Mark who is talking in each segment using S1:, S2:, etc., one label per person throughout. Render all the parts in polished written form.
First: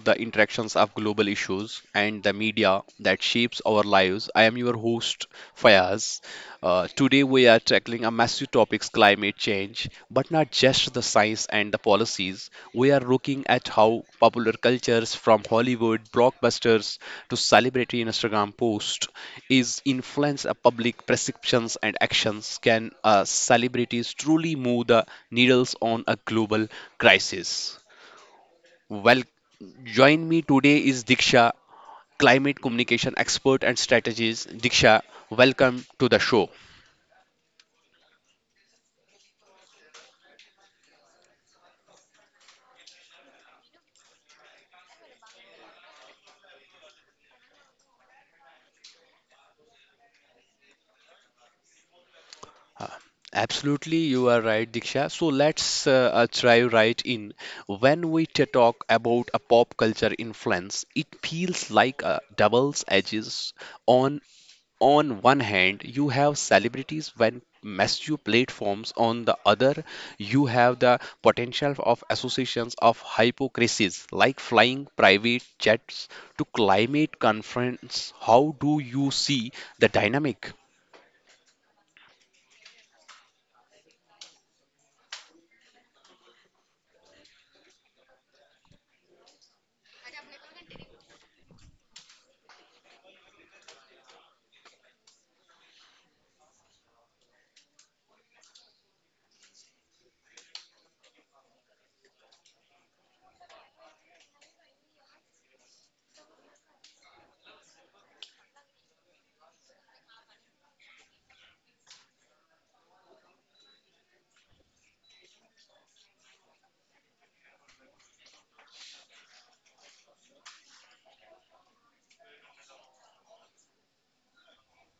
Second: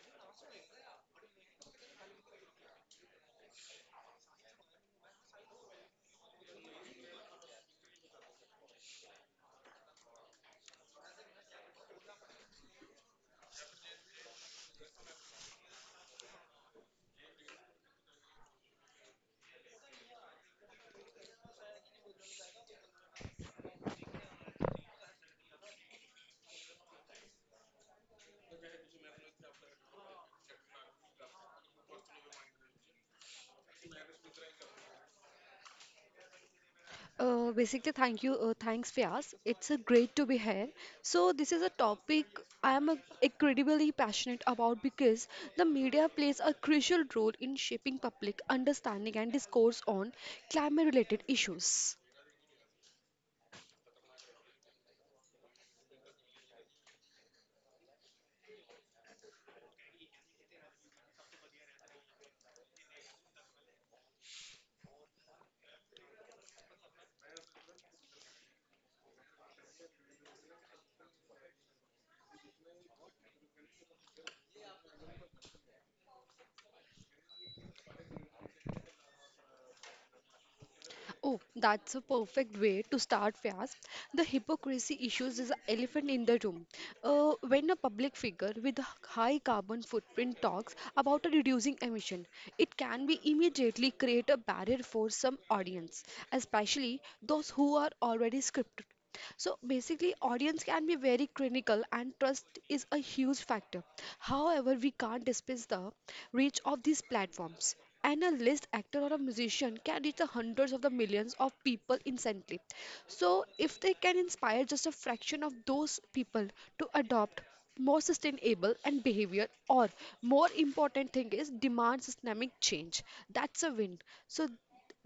S1: the interactions of global issues and the media that shapes our lives. I am your host, Fayaz. Today, we are tackling a massive topic climate change, but not just the science and the policies. We are looking at how popular cultures from Hollywood blockbusters to celebrity Instagram posts is influence of public perceptions and actions. Can celebrities truly move the needles on a global crisis? Welcome Join me today is Diksha, climate communication expert and strategist. Diksha, welcome to the show.
S2: Thank you. Thanks, Fias. It's a great to be here. So, this is a topic I am incredibly passionate about because the media plays a crucial role in shaping public understanding and discourse on climate-related issues.
S1: Absolutely, you are right, Diksha. So let's dive right in. When we talk about a pop culture influence, it feels like a double edges on on one hand you have celebrities when massive platforms on the other you have the potential of associations of hypocrisies like flying private jets to climate conference how do you see the dynamic.
S2: Oh, that's a perfect way to start, Vyas. The hypocrisy issues is an elephant in the room. When a public figure with a high carbon footprint talks about reducing emission, it can be immediately create a barrier for some audience, especially those who are already scripted. So basically, audience can be very critical, and trust is a huge factor. However, we can't dismiss the reach of these platforms. And a list actor or a musician can reach the hundreds of the millions of people instantly. So, if they can inspire just a fraction of those people to adopt more sustainable and behavior, or more important thing is demand systemic change, that's a win. So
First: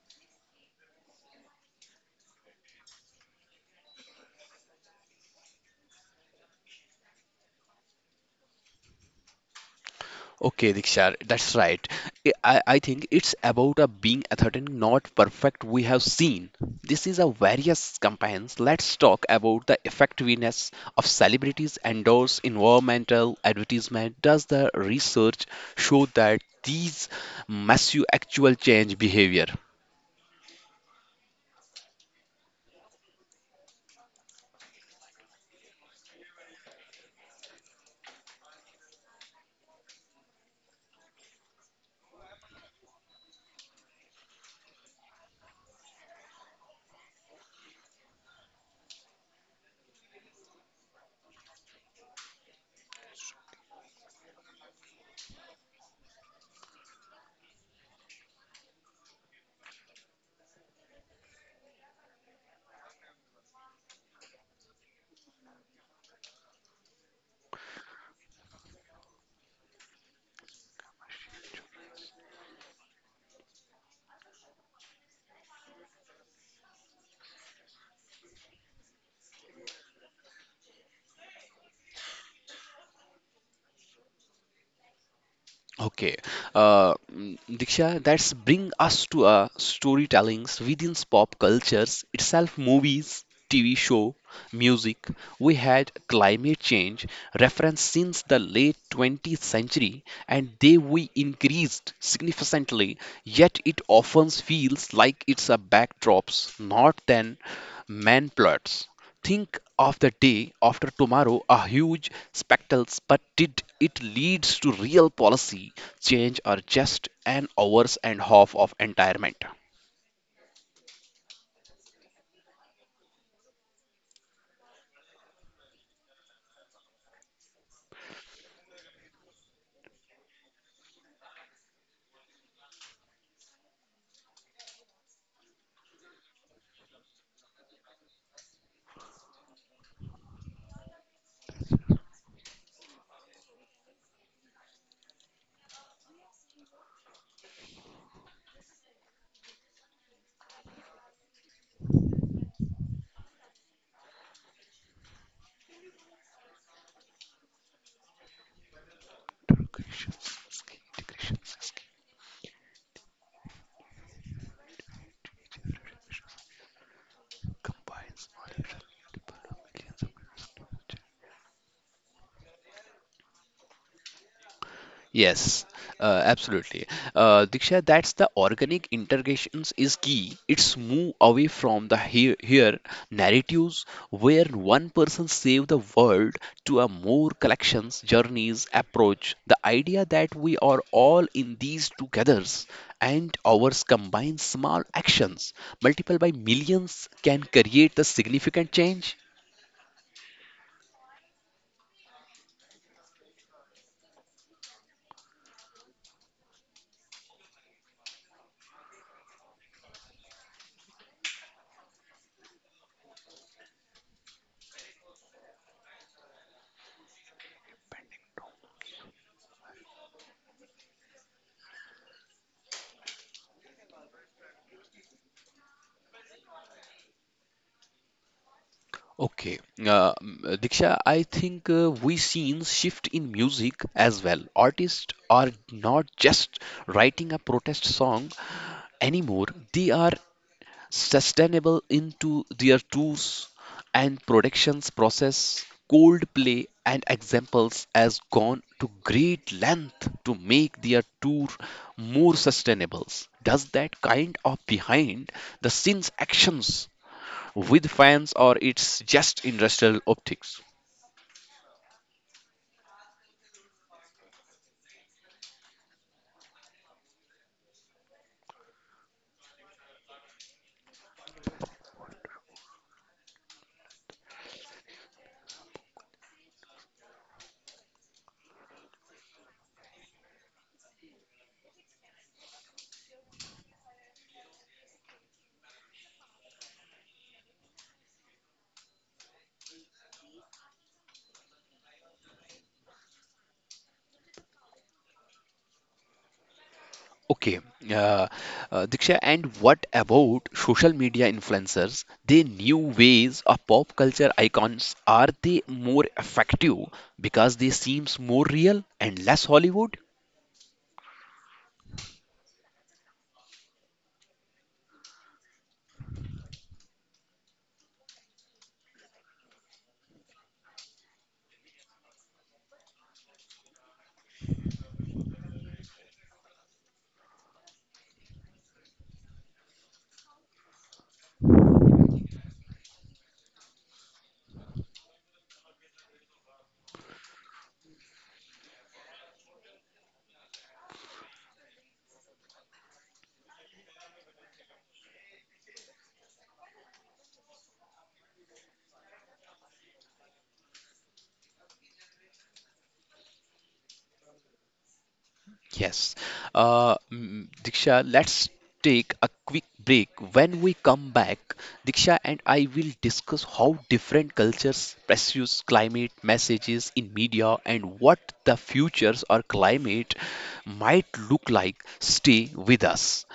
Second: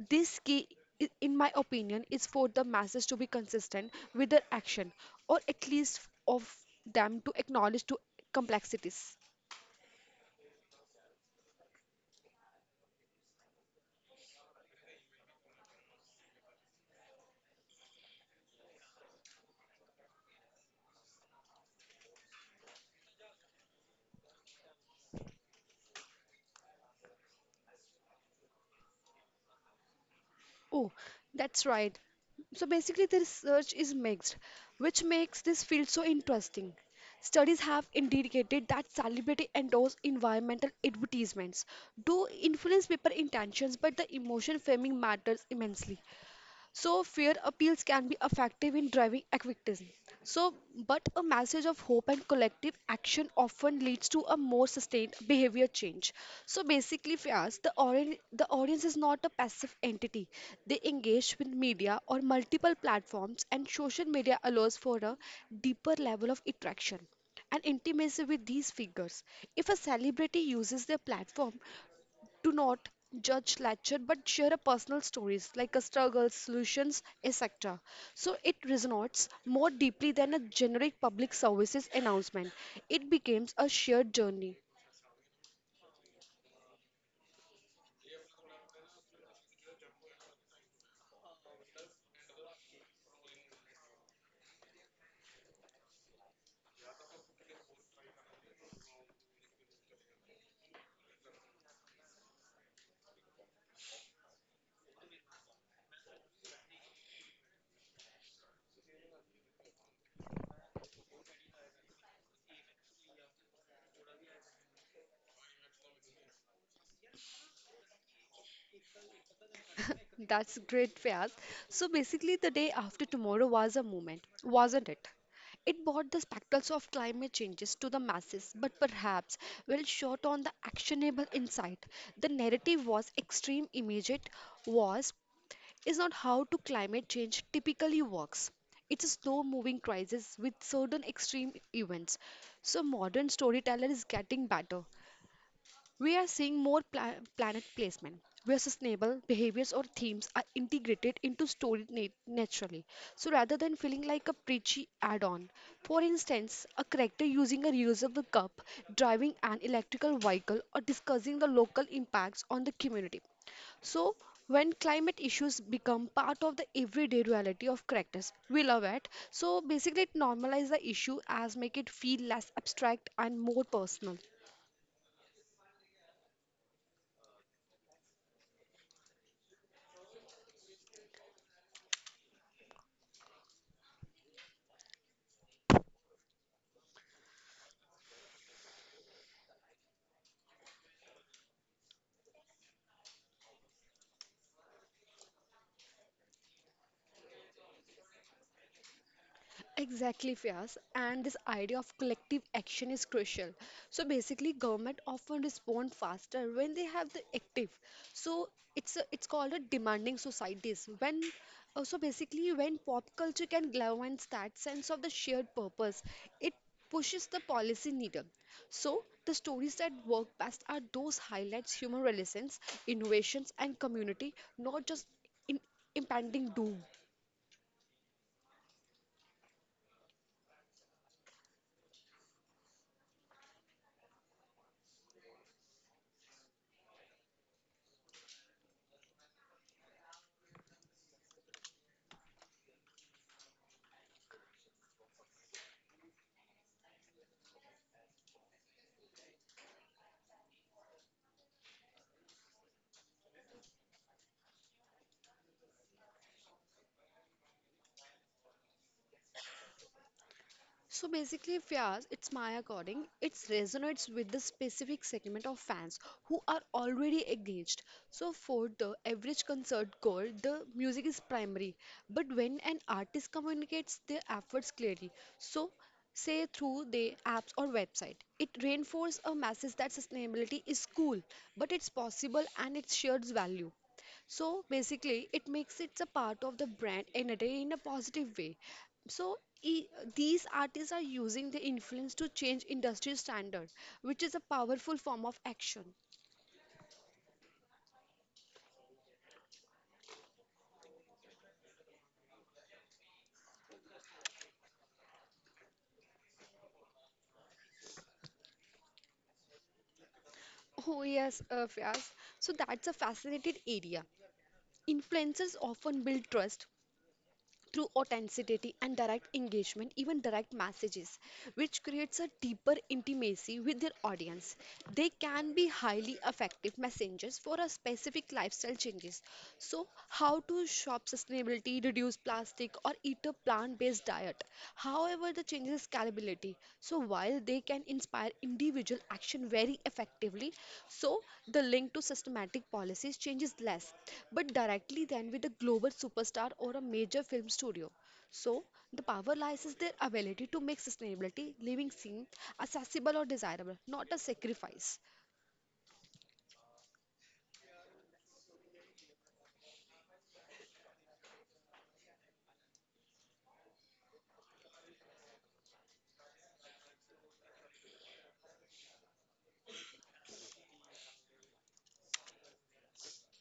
S2: this key, in my opinion, is for the masses to be consistent with their action, or at least of them to acknowledge to complexities.
S1: Okay, Diksha, that's right. I think it's about a being authentic, not perfect. We have seen this is a various campaigns. Let's talk about the effectiveness of celebrities endorse environmental advertisement. Does the research show that these massive actual change behavior?
S2: Oh, that's right. So basically, the research is mixed, which makes this field so interesting. Studies have indicated that celebrity endorsed environmental advertisements do influence people intentions, but the emotion framing matters immensely. So, fear appeals can be effective in driving activism. So, but a message of hope and collective action often leads to a more sustained behavior change. So, basically, for us, the audience is not a passive entity. They engage with media or multiple platforms, and social media allows for a deeper level of interaction and intimacy with these figures. If a celebrity uses their platform do not judge lecture but share a personal stories like a struggle solutions etc so it resonates more deeply than a generic public services announcement it becomes a shared journey
S1: Okay, Diksha, that's bring us to storytellings within pop cultures itself, movies, TV show, music. We had climate change reference since the late 20th century, and they we increased significantly. Yet it often feels like it's a backdrops, not then man plots think of the day after tomorrow a huge spectacles, but did it leads to real policy change or just an hours and half of entirement?
S2: that's great Fiyaz. So basically the day after tomorrow was a moment, wasn't it? It brought the spectacles of climate changes to the masses, but perhaps well short on the actionable insight. The narrative was extreme, immediate, was is not how to climate change typically works. It's a slow moving crisis with certain extreme events. So modern storyteller is getting better, we are seeing more planet placement where sustainable behaviors or themes are integrated into story naturally. So rather than feeling like a preachy add on, for instance, a character using a reusable cup, driving an
S1: Integration
S2: electrical vehicle, or discussing
S1: integration
S2: the local impacts on the community. So, when climate issues become part of the everyday reality of
S1: combines
S2: characters,
S1: all
S2: we
S1: the
S2: love
S1: different
S2: it. So, basically,
S1: millions of.
S2: it normalizes the issue as make it feel less abstract and more personal.
S1: Yes, absolutely. Diksha, that's the organic integrations is key. It's move away from the here narratives where one person save the world to a more collections journeys approach. The idea that we are all in these togethers and ours combined small actions multiplied by millions can create the significant change.
S2: Exactly, Fias, and this idea of collective action is crucial. So basically, government often respond faster when they have the active. So it's called a demanding societies. When so basically, when pop culture can galvanize that sense of the shared purpose, it pushes the policy needle. So the stories that work best are those highlights human relations, innovations, and community, not just in impending doom.
S1: Okay, Diksha, I think we seen shift in music as well. Artists are not just writing a protest song anymore. They are sustainable into their tours and productions process. Coldplay and examples has gone to great length to make their tour more sustainable. Does that kind of behind the scenes actions with fans or it's just industrial optics?
S2: So basically, Fiaz, it's my according, it resonates with the specific segment of fans who are already engaged. So for the average concert goer, the music is primary. But when an artist communicates their efforts clearly, so say through their apps or website, it reinforces a message that sustainability is cool, but it's possible and it shares value. So basically, it makes it a part of the brand in a day in a positive way. So these artists are using the influence to change industry standards, which is a powerful form of action.
S1: Okay, uh, Diksha, and what about social media influencers? They new ways of pop culture icons. Are they more effective because they seems more real and less Hollywood?
S2: Oh yes, Fias. So that's a fascinating area. Influencers often build trust through authenticity and direct engagement, even direct messages, which creates a deeper intimacy with their audience. They can be highly effective messengers for a specific lifestyle changes. So, how to shop sustainability, reduce plastic, or eat a plant-based diet. However, the changes scalability responsibility. So while they can inspire individual action very effectively, so the link to systematic policies changes less, but directly than with a global superstar or a major film studio. So the power lies in their ability to make sustainability living seen accessible or desirable, not a sacrifice.
S1: Yes. Diksha, let's take a quick break. When we come back, Diksha and I will discuss how different cultures pursue climate messages in media and what the futures or climate might look like. Stay with us.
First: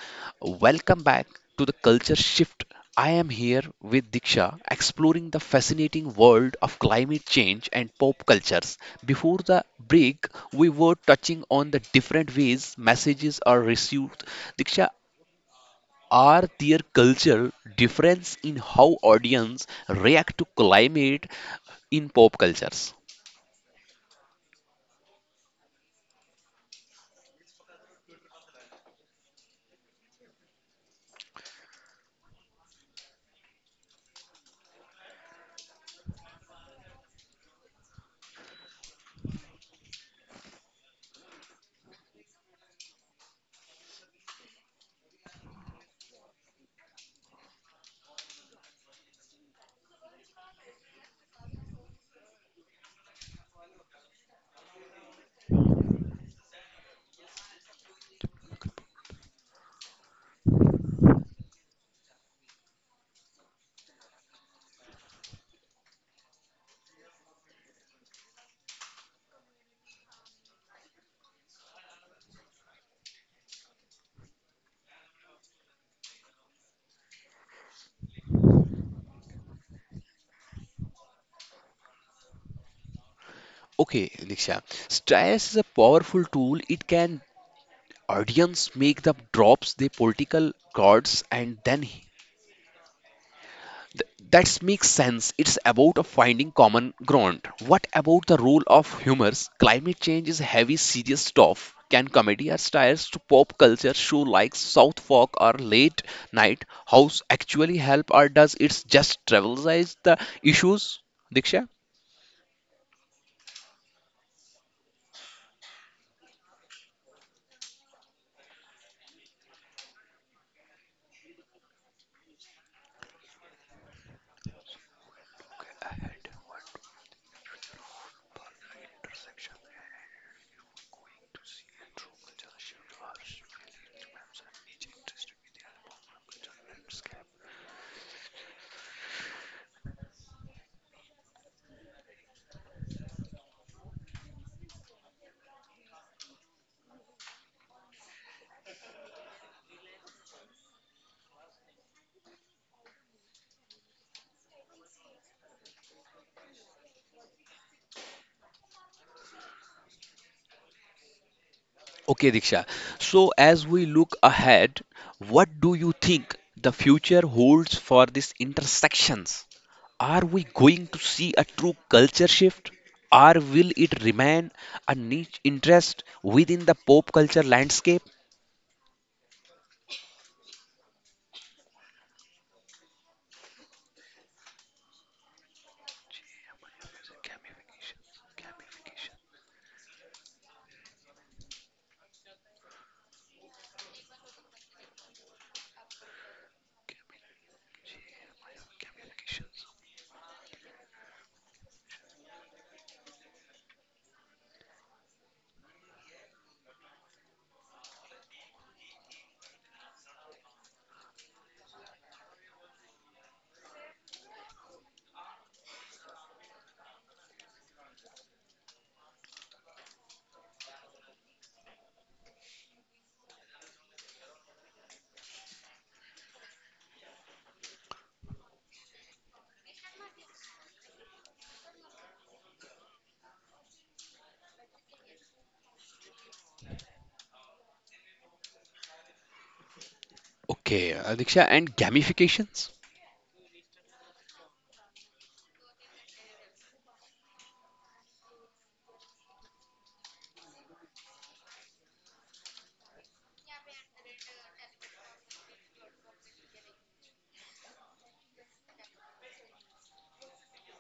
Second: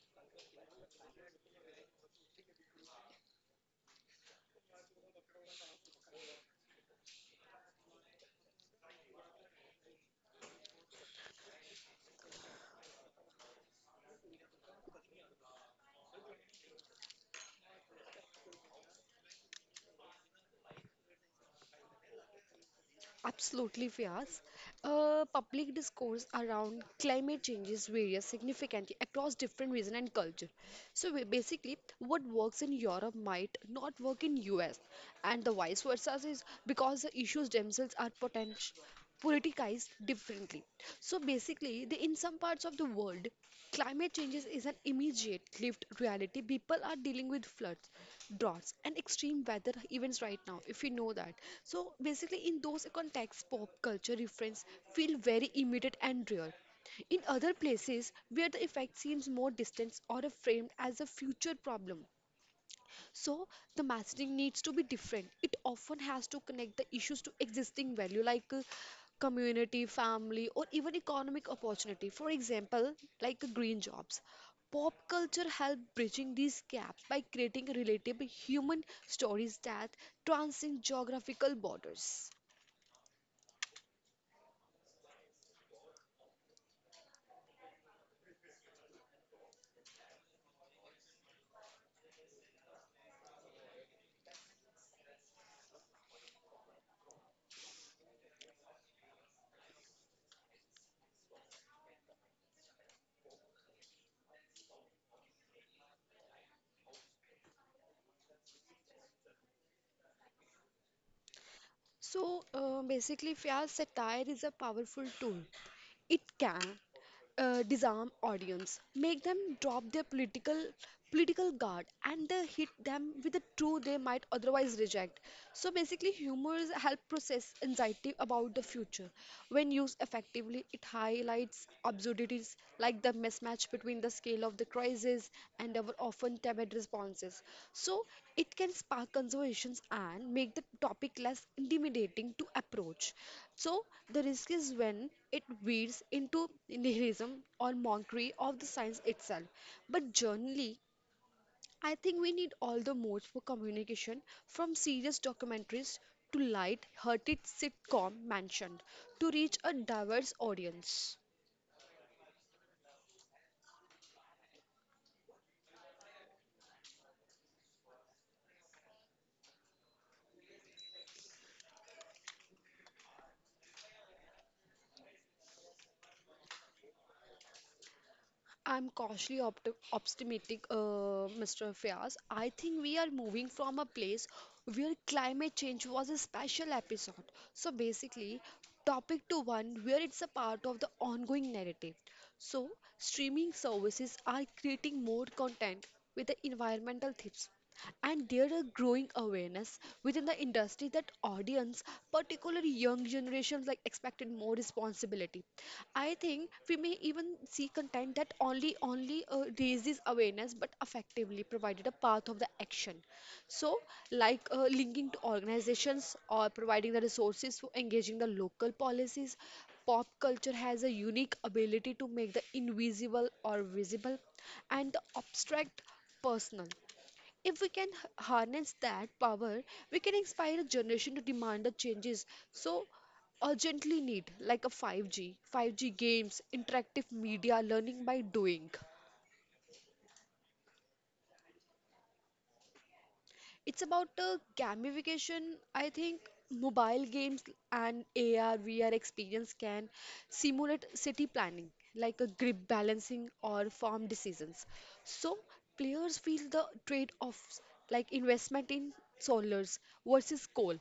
S1: Welcome back to the Culture Shift. I am here with Diksha exploring the fascinating world of climate change and pop cultures. Before the break, we were touching on the different ways messages are received. Diksha, are there cultural difference in how audience react to climate in pop cultures?
S2: Absolutely, Vyas. Public discourse around climate change is varies significantly across different regions and culture. So basically, what works in Europe might not work in US, and the vice versa is because the issues themselves are potential politicized differently. So basically, the, in some parts of the world, climate changes is an immediate lived reality. People are dealing with floods, droughts, and extreme weather events right now, if you know that. So basically, in those contexts, pop culture reference feel very immediate and real. In other places, where the effect seems more distant or framed as a future problem, so the messaging needs to be different. It often has to connect the issues to existing value like community, family, or even economic opportunity. For example, like green jobs. Pop culture help bridging these gaps by creating relatable human stories that transcend geographical borders.
S1: Okay, Diksha. Stress is a powerful tool. It can audience make the drops the political cards and then that makes sense. It's about a finding common ground. What about the role of humors? Climate change is heavy, serious stuff. Can comedy or styles to pop culture show like South Fork or Late Night House actually help, or does it just trivialize the issues? Diksha.
S2: So basically, Fiaz, satire is a powerful tool. It can disarm audience, make them drop their political guard, and hit them with the truth they might otherwise reject. So basically, humors help process anxiety about the future. When used effectively, it highlights absurdities like the mismatch between the scale of the crisis, and our often timid responses. So, it can spark conversations and make the topic less intimidating to approach. So, the risk is when it veers into nihilism or mockery of the science itself. But generally, I think we need all the modes for communication from serious documentaries to light-hearted sitcom mentioned to reach a diverse audience.
S1: Okay, Diksha. So, as we look ahead, what do you think the future holds for these intersections? Are we going to see a true culture shift, or will it remain a niche interest within the pop culture landscape?
S2: I'm cautiously optimistic, Mr. Fias. I think we are moving from a place where climate change was a special episode. So basically, topic to one where it's a part of the ongoing narrative. So streaming services are creating more content with the environmental themes. And there are growing awareness within the industry that audience, particularly young generations, like expected more responsibility. I think we may even see content that only raises awareness but effectively provided a path of the action. So, like linking to organizations or providing the resources for engaging the local policies, pop culture has a unique ability to make the invisible or visible and the abstract personal. If we can harness that power, we can inspire a generation to demand the changes so urgently need, like a 5G, 5G games, interactive media, learning by doing.
S1: Okay, Diksha, and gamifications?
S2: It's about gamification. I think mobile games and AR, VR experience can simulate city planning, like a grip balancing or farm decisions. So players feel the trade-offs, like investment in solars versus coal,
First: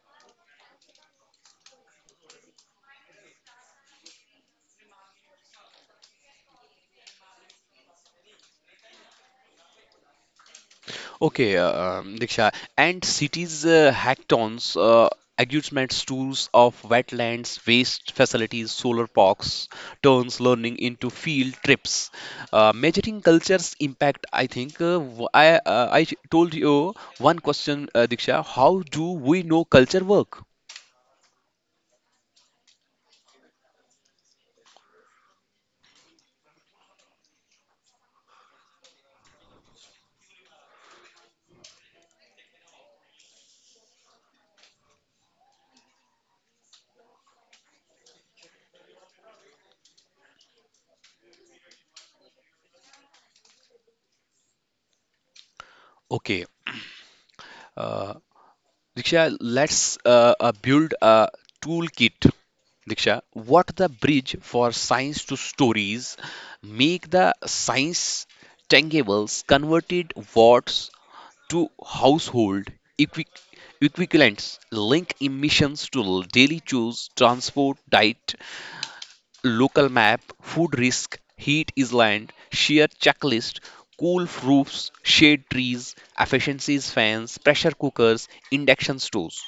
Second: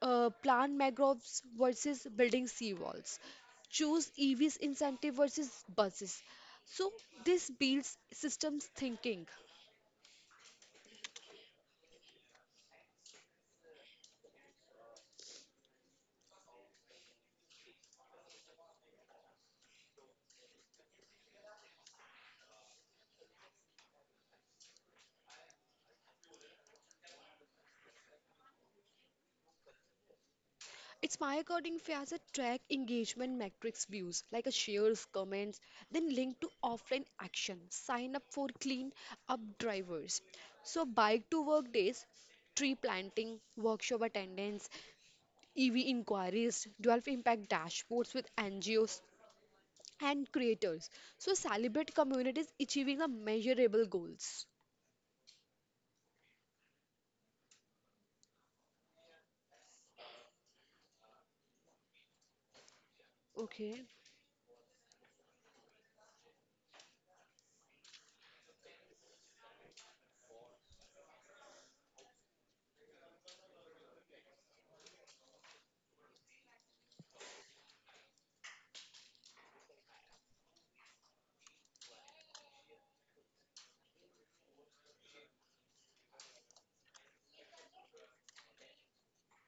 S2: plant mangroves versus building seawalls, choose EVs incentive versus buses. So this builds systems thinking.
S1: Okay, Diksha, and cities hackathons, arguments, tours of wetlands, waste facilities, solar parks, turns learning into field trips. Measuring culture's impact, I think. I told you one question, Diksha. How do we know culture work?
S2: It's my according Fiazza track engagement metrics views like a shares, comments, then link to offline action. Sign up for clean up drivers. So bike to work days, tree planting, workshop attendance, EV inquiries, 12 impact dashboards with NGOs and creators. So celebrate communities achieving the measurable goals.
S1: Okay. uh, Diksha, let's build a toolkit. Diksha, what
S2: Okay.
S1: the bridge for science to stories? Make the science tangibles converted watts to household equi- equivalents. Link emissions to daily choose, transport, diet, local map, food risk, heat island, shear checklist, cool roofs, shade trees, efficiencies fans, pressure cookers, induction stoves.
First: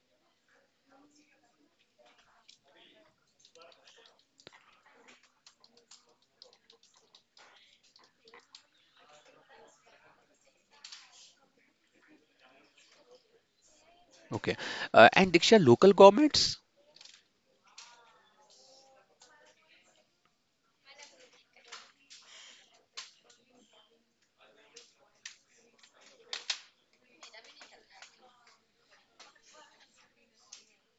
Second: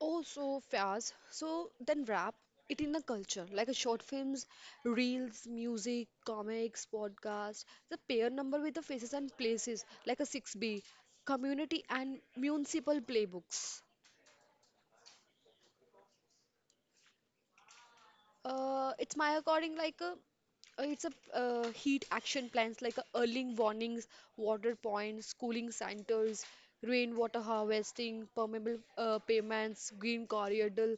S2: Oh, so Faiz, so then wrap it in a culture like a short films, reels, music, comics, podcast. The pair number with the faces and places like a 6B, community and municipal playbooks.
S1: Okay. And Diksha, local governments?
S2: It's my according like a it's a heat action plans like early warnings, water points, cooling centers, rainwater harvesting, permeable pavements, green corridor,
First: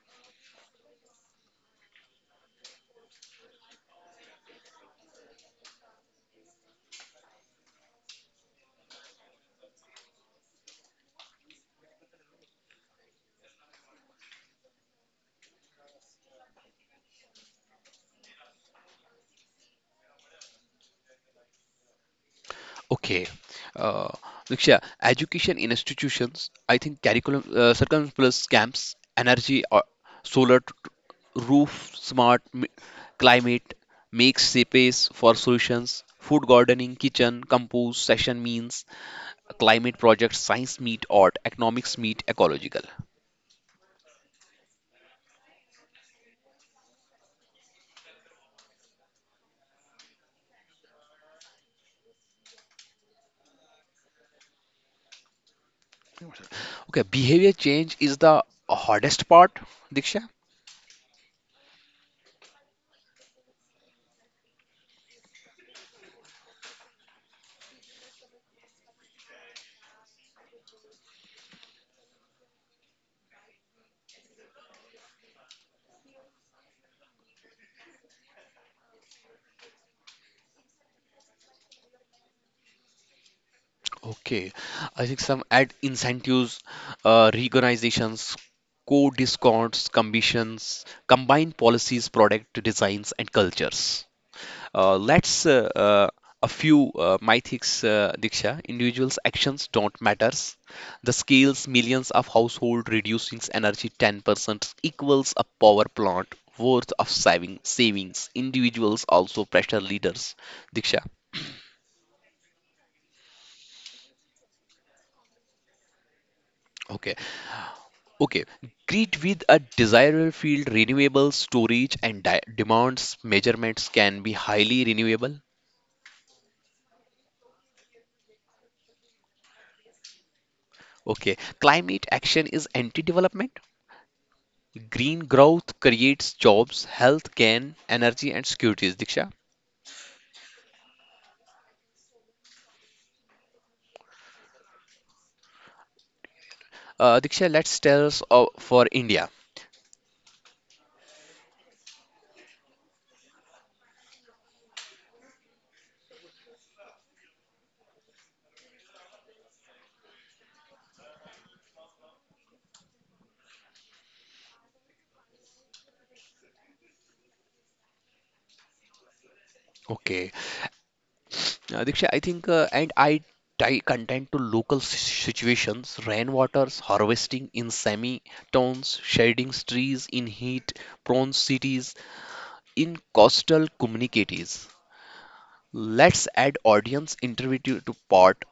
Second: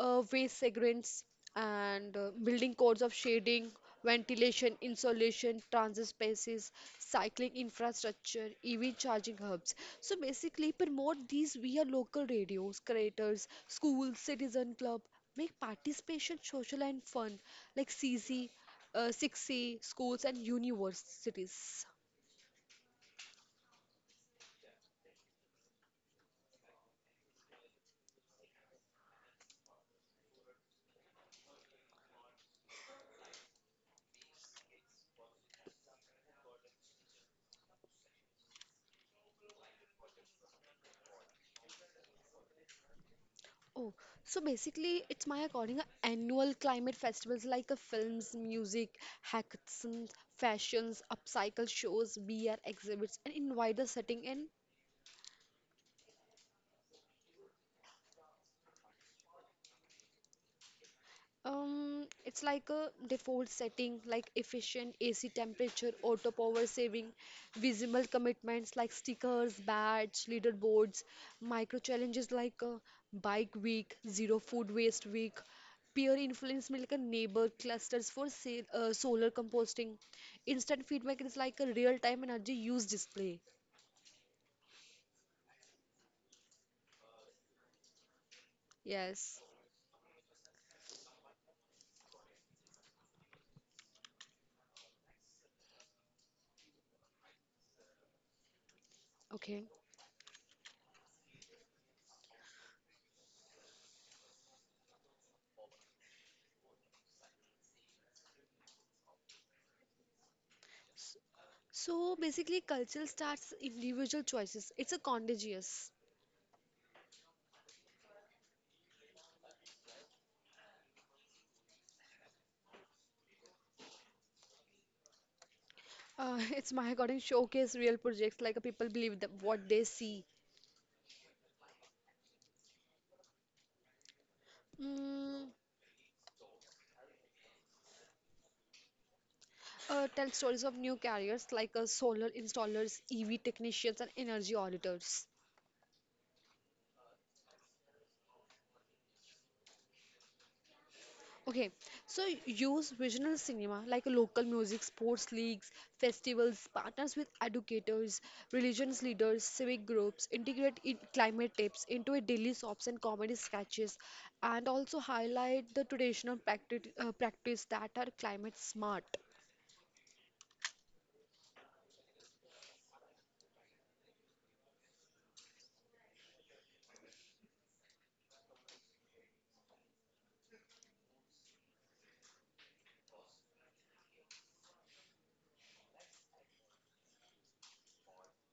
S2: waste segments, and building codes of shading, ventilation, insulation, transit spaces, cycling infrastructure, EV charging hubs. So basically, promote these via local radios, creators, schools, citizen club, make participation social and fun like CZ, 6C, schools and universities.
S1: Okay. Uh, Diksha, education in institutions, I think curriculum, circumference plus camps, energy, or solar, roof, smart, climate, makes space for solutions, food gardening, kitchen, compose, session means, climate projects, science meet art, economics meet ecological.
S2: Oh, so basically, it's my according a annual climate festivals like a films, music, hackathons, fashions, upcycle shows, beer exhibits, and invite the setting in
S1: Okay, behavior change is the hardest part, Diksha.
S2: It's like a default setting like efficient AC temperature, auto power saving, visible commitments like stickers, badge, leaderboards, micro challenges like a bike week, zero food waste week, peer influence like a neighbor clusters for sale, solar composting. Instant feedback is like a real-time energy use display.
S1: Okay, I think some ad incentives, recognitions, co
S2: Yes.
S1: discounts, commissions, combined policies, product designs, and cultures. Let's A few mythics, Diksha. Individuals'
S2: Okay.
S1: actions don't matters. The scales millions of household reducing energy 10% equals a power plant worth of savings. Individuals also pressure leaders. Diksha.
S2: So basically, culture starts individual choices. It's a contagious.
S1: Okay. Okay, grid with a desirable field, renewable storage and demands measurements can be highly renewable.
S2: It's my according showcase real projects like people believe that what they see.
S1: Okay, climate action is anti-development. Green
S2: Mm,
S1: growth creates jobs, health, gain, energy, and securities. Diksha,
S2: tell stories of new careers like solar installers, EV technicians, and energy auditors.
S1: Diksha, let's tell us for India.
S2: Okay, so use regional cinema like local music, sports leagues, festivals, partners with educators, religions leaders, civic groups, integrate in climate tips into a daily soaps and comedy sketches, and also highlight the practice that are climate smart.
S1: Okay, Diksha, I think and I tie content to local situations, rainwaters, harvesting in semi-towns, shading trees in heat-prone cities, in coastal communities. Let's add audience interview to part.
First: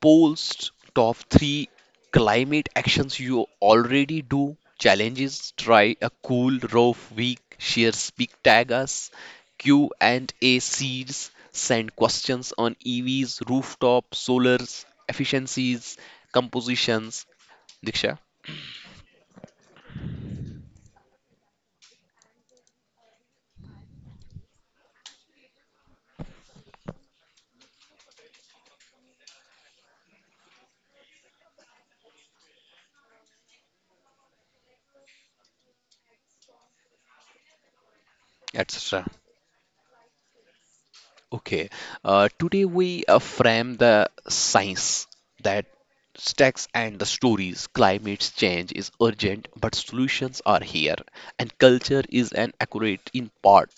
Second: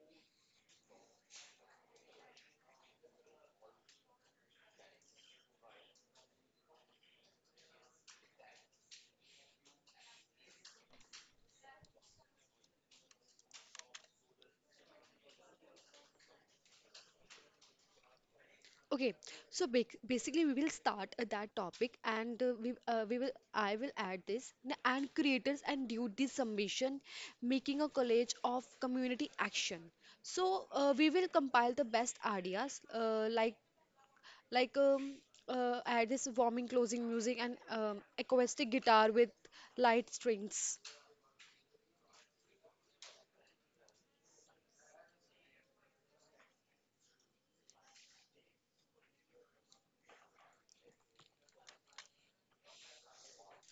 S1: Post top three climate actions you already do. Challenges. Try a cool roof week. Share speak tag us. Q and A seeds. Send questions on EVs, rooftop, solars, efficiencies, compositions. Diksha,
S2: Okay, so basically we will start that topic and we will I will add this and creators and due this submission making a college of community action. So we will compile the best ideas like um, add this warming closing music and acoustic
S1: etc.
S2: guitar with light strings.
S1: Okay, today we frame the science that stacks and the stories. Climate change is urgent, but solutions are here, and culture is an accurate in part.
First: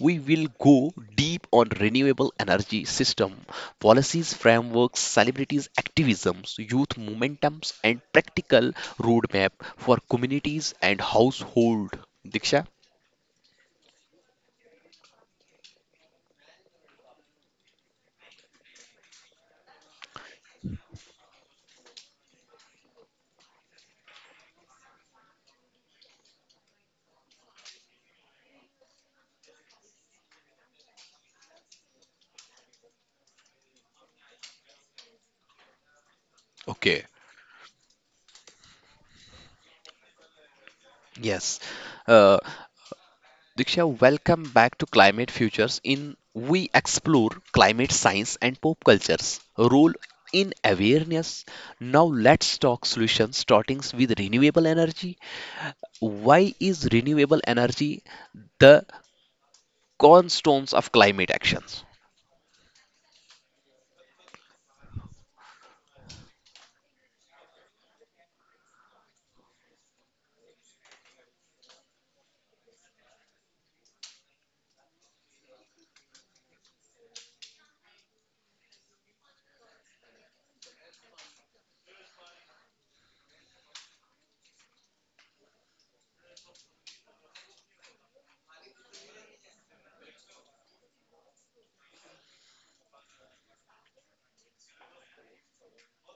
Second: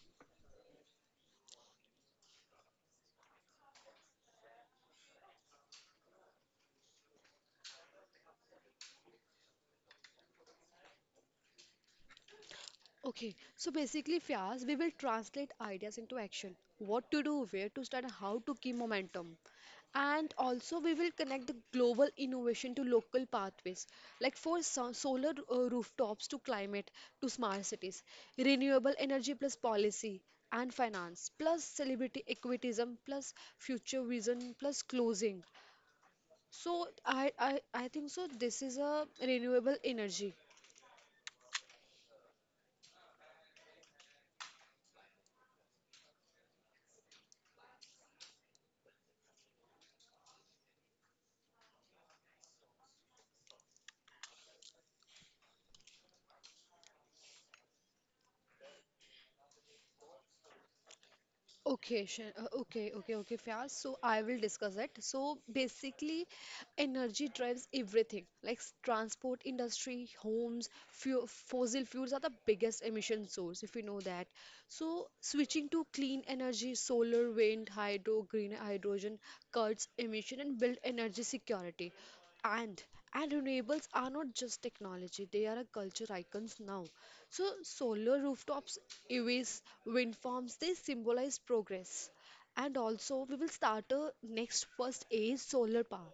S1: We will go deep on renewable energy system, policies, frameworks, celebrities, activisms, youth momentums, and practical roadmap for communities and household. Diksha?
S2: Okay, so basically, Fias, we will translate ideas into action. What to do, where to start, and how to keep momentum. And also, we will connect the global innovation to local pathways, like for solar rooftops to climate to smart cities, renewable energy plus policy and finance, plus celebrity equitism, plus future vision, plus closing. So
S1: Okay.
S2: I think so. This is a renewable energy.
S1: Yes. Uh, Diksha, welcome back to Climate Futures. In we explore climate science and pop culture's role in awareness. Now let's talk solutions, starting with renewable energy. Why is renewable energy the cornerstones of climate actions?
S2: Okay, Fiyaz. So I will discuss it. So basically, energy drives everything, like transport industry, homes, fuel, fossil fuels are the biggest emission source, if you know that. So switching to clean energy, solar, wind, hydro, green hydrogen, cuts emission and build energy security. And and renewables are not just technology, they are a culture icons now. So solar rooftops, EVs, wind farms, they symbolize progress. And also we will start a next first is solar power.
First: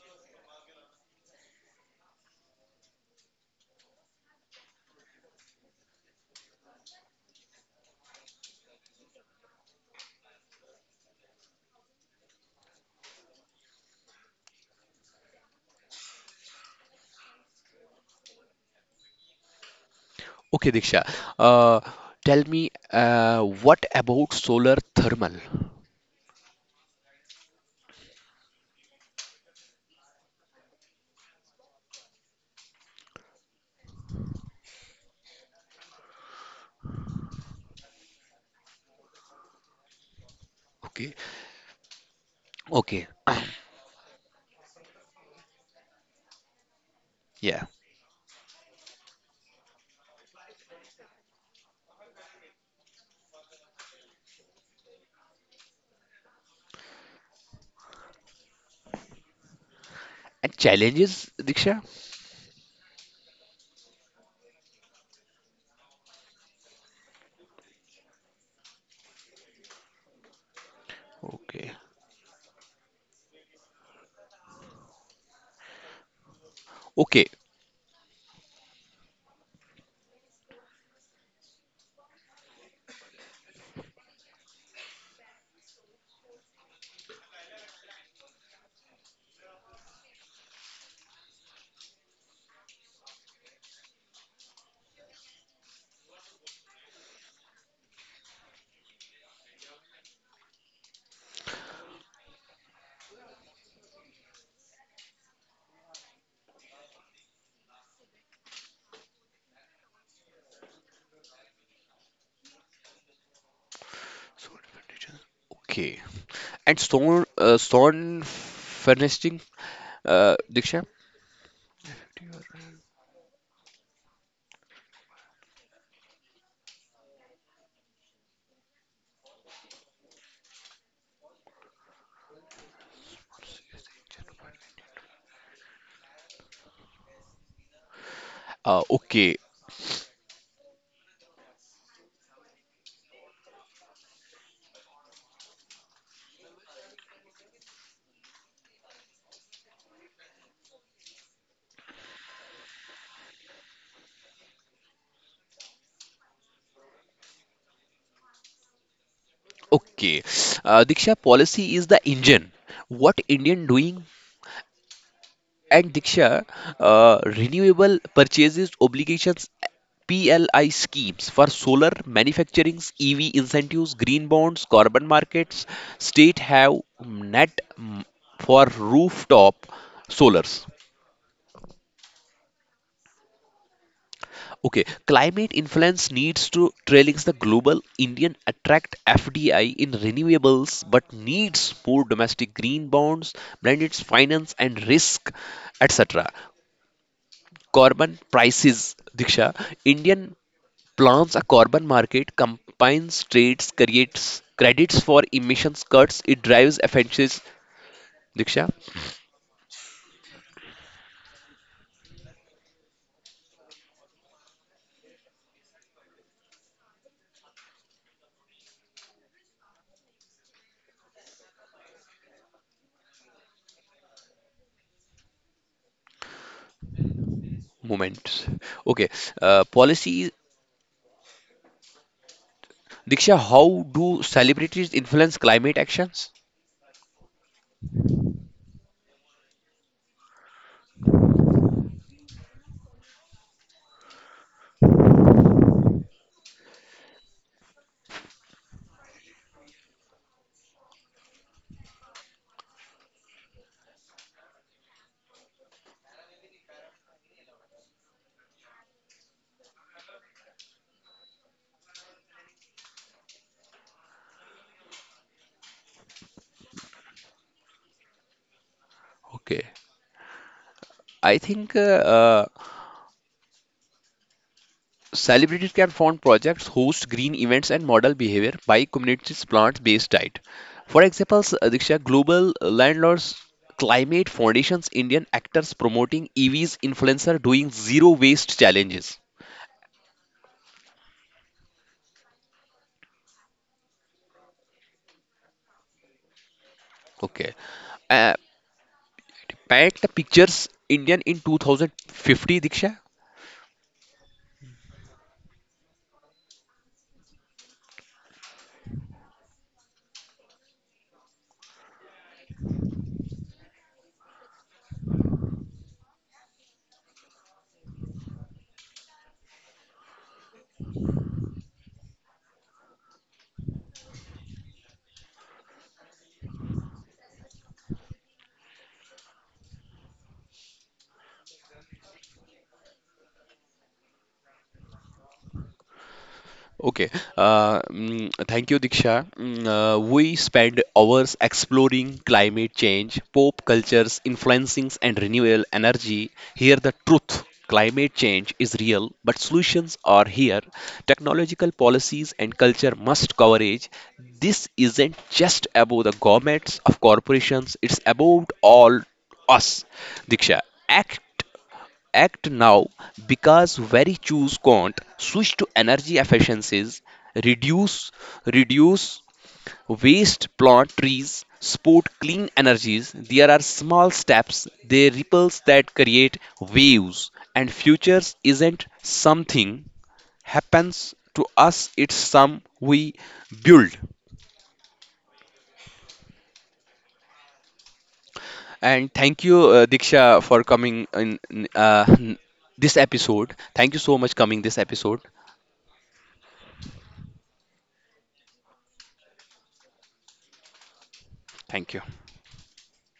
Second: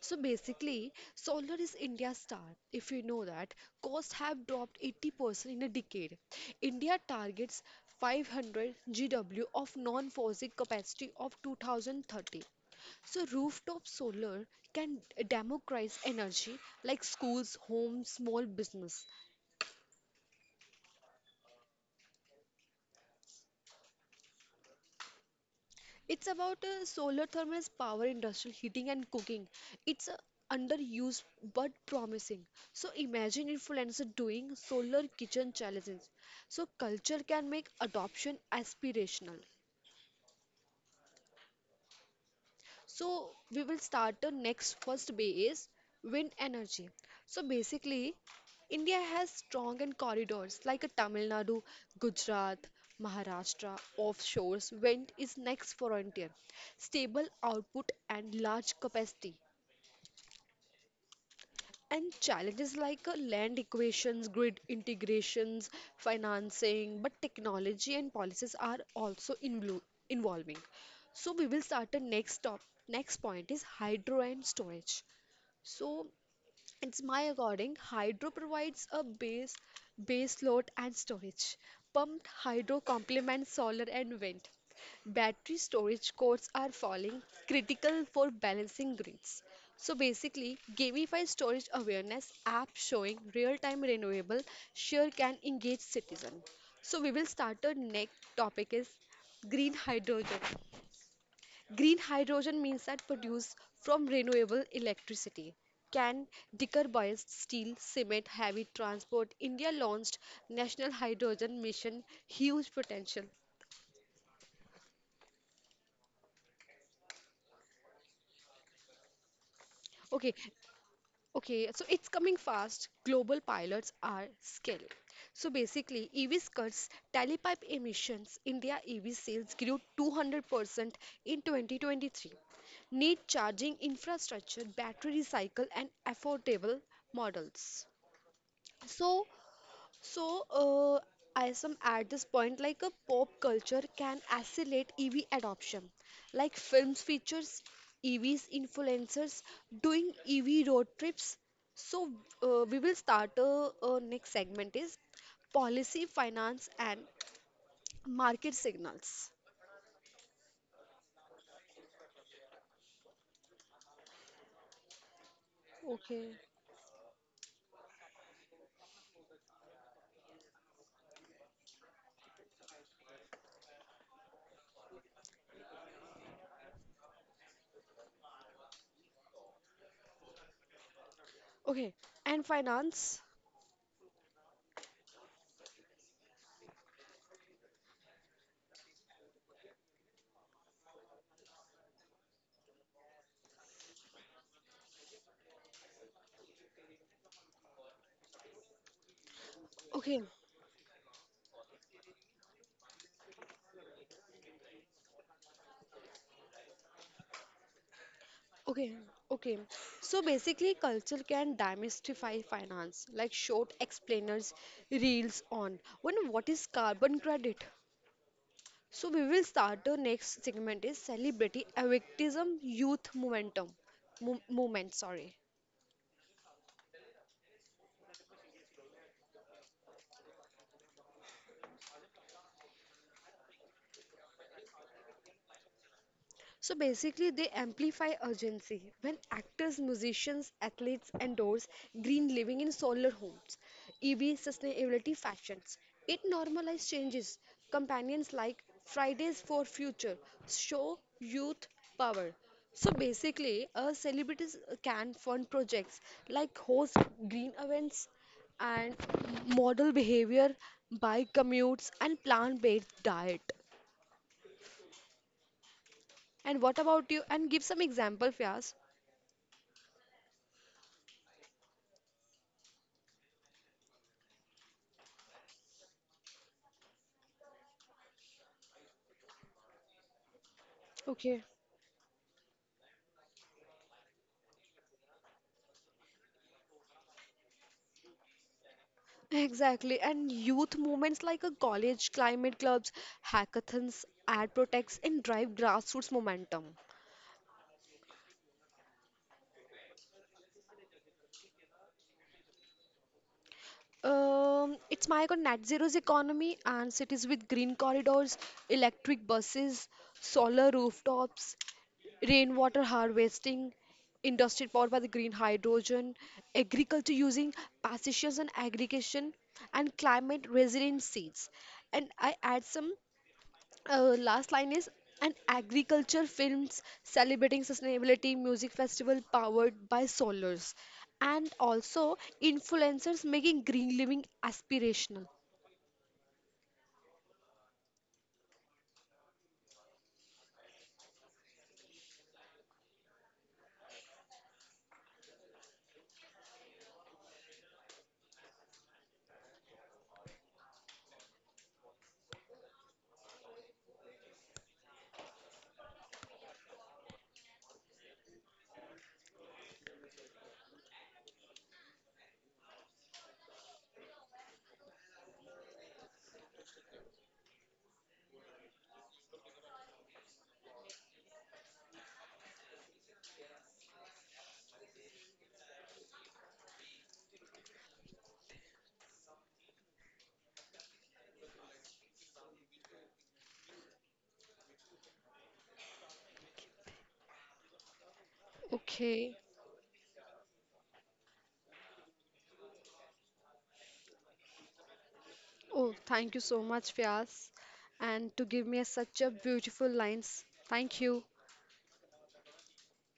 S2: So basically, solar is India's star. If you know that, costs have dropped 80% in a decade. India targets 500 GW of non-fossil capacity of 2030. So, rooftop solar can democratize energy like schools, homes, small business.
S1: Okay, Diksha, uh, tell me what about solar thermal?
S2: It's about solar thermal as power, industrial heating, and cooking. It's underused but promising. So, imagine influencer doing solar kitchen challenges. So, culture can make adoption aspirational.
S1: Okay. Okay,
S2: So we will start the next first bay is wind energy. So
S1: yeah,
S2: basically, India has strong and corridors like a Tamil Nadu, Gujarat, Maharashtra, offshores. Wind is next frontier, stable output and large capacity.
S1: and challenges, Diksha.
S2: And challenges like land equations, grid integrations, financing, but technology and policies are also involving. So we will
S1: Okay,
S2: start the next top. Next point is hydro and storage. So it's my
S1: okay,
S2: according, hydro provides a base load and storage. Pumped hydro complements solar and wind. Battery storage costs are falling, critical for balancing grids. So basically, gamify storage awareness app showing real-time renewable share can engage citizen. So we will start our next topic is green hydrogen. Green hydrogen means that produced from renewable electricity. Can decarbonize steel, cement, heavy transport. India launched National Hydrogen Mission. Huge potential.
S1: So, advantages. Okay. And Stone, Stone Furnishing,
S2: Okay,
S1: Diksha.
S2: okay. So it's coming fast. Global pilots are scaling. So basically, EVs cuts tailpipe emissions. India EV sales grew 200% in 2023 need charging infrastructure, battery recycle, and affordable models.
S1: Uh,
S2: So,
S1: okay,
S2: so I some at this point, like a pop culture can accelerate EV adoption, like films features EVs, influencers doing EV road trips. So we will start. Next segment is policy, finance, and market signals.
S1: okay. Diksha, policy is the engine. What Indian doing? And
S2: Okay,
S1: Diksha, renewable purchases obligations PLI schemes for solar manufacturing, EV incentives, green bonds, carbon markets. State have net mm, for rooftop solars.
S2: Okay, and finance.
S1: Okay, climate influence needs to trailings the global Indian attract FDI in renewables, but needs more domestic green bonds, blended finance and risk, etc. Carbon prices, Diksha,
S2: Okay,
S1: Indian plans a carbon market, combines trades, creates credits for emissions cuts, it drives efficiencies. Diksha,
S2: Okay, okay. So basically, culture can demystify finance, like short explainers, reels on. When what is carbon credit? So we will start the next segment is celebrity activism, youth momentum, mo movement. Sorry.
S1: moment. Okay, policy. Diksha, how do celebrities influence climate actions?
S2: So basically, they amplify urgency. When actors, musicians, athletes endorse green living in solar homes, EV sustainability fashions, it normalizes changes. Companions like Fridays for Future show youth power. So basically, celebrities can fund projects like host green events and model behavior by commutes and plant-based diet. And what about you? And give some example, Fias.
S1: Okay. I think uh, celebrities can fund projects, host green events, and model behavior by communities' plants based diet. For example,
S2: Okay,
S1: Diksha, Global Landlords Climate Foundation's Indian actors promoting EVs influencer doing zero waste challenges.
S2: exactly. And youth movements like a college climate clubs, hackathons, ad protects, and drive grassroots momentum.
S1: Okay. Uh, Paint the pictures Indian in 2050, Diksha.
S2: It's my on net zero's economy and cities with green corridors, electric buses, solar rooftops, rainwater harvesting, industry powered by the green hydrogen, agriculture using pastures and aggregation, and climate resilient seeds. And I add some uh, last line is an agriculture films celebrating sustainability music festival powered by solars and also influencers making green living aspirational.
S1: Okay. Thank you, Diksha. We spend hours exploring climate change, pop cultures, influencings, and renewable energy. Here, the truth. Climate change is real, but solutions are here. Technological policies and culture must coverage. This isn't just about the governments of corporations, it's about all us. Diksha, act act now because very choose can't switch to energy efficiencies reduce reduce waste plant trees support clean energies there are small steps they ripples that create waves and futures isn't something happens to us it's some we build. And
S2: Okay,
S1: thank you diksha for coming in this episode thank you so much coming this episode
S2: oh, thank you so much, Fias, and to give me such a beautiful lines. Thank you.
S1: thank you.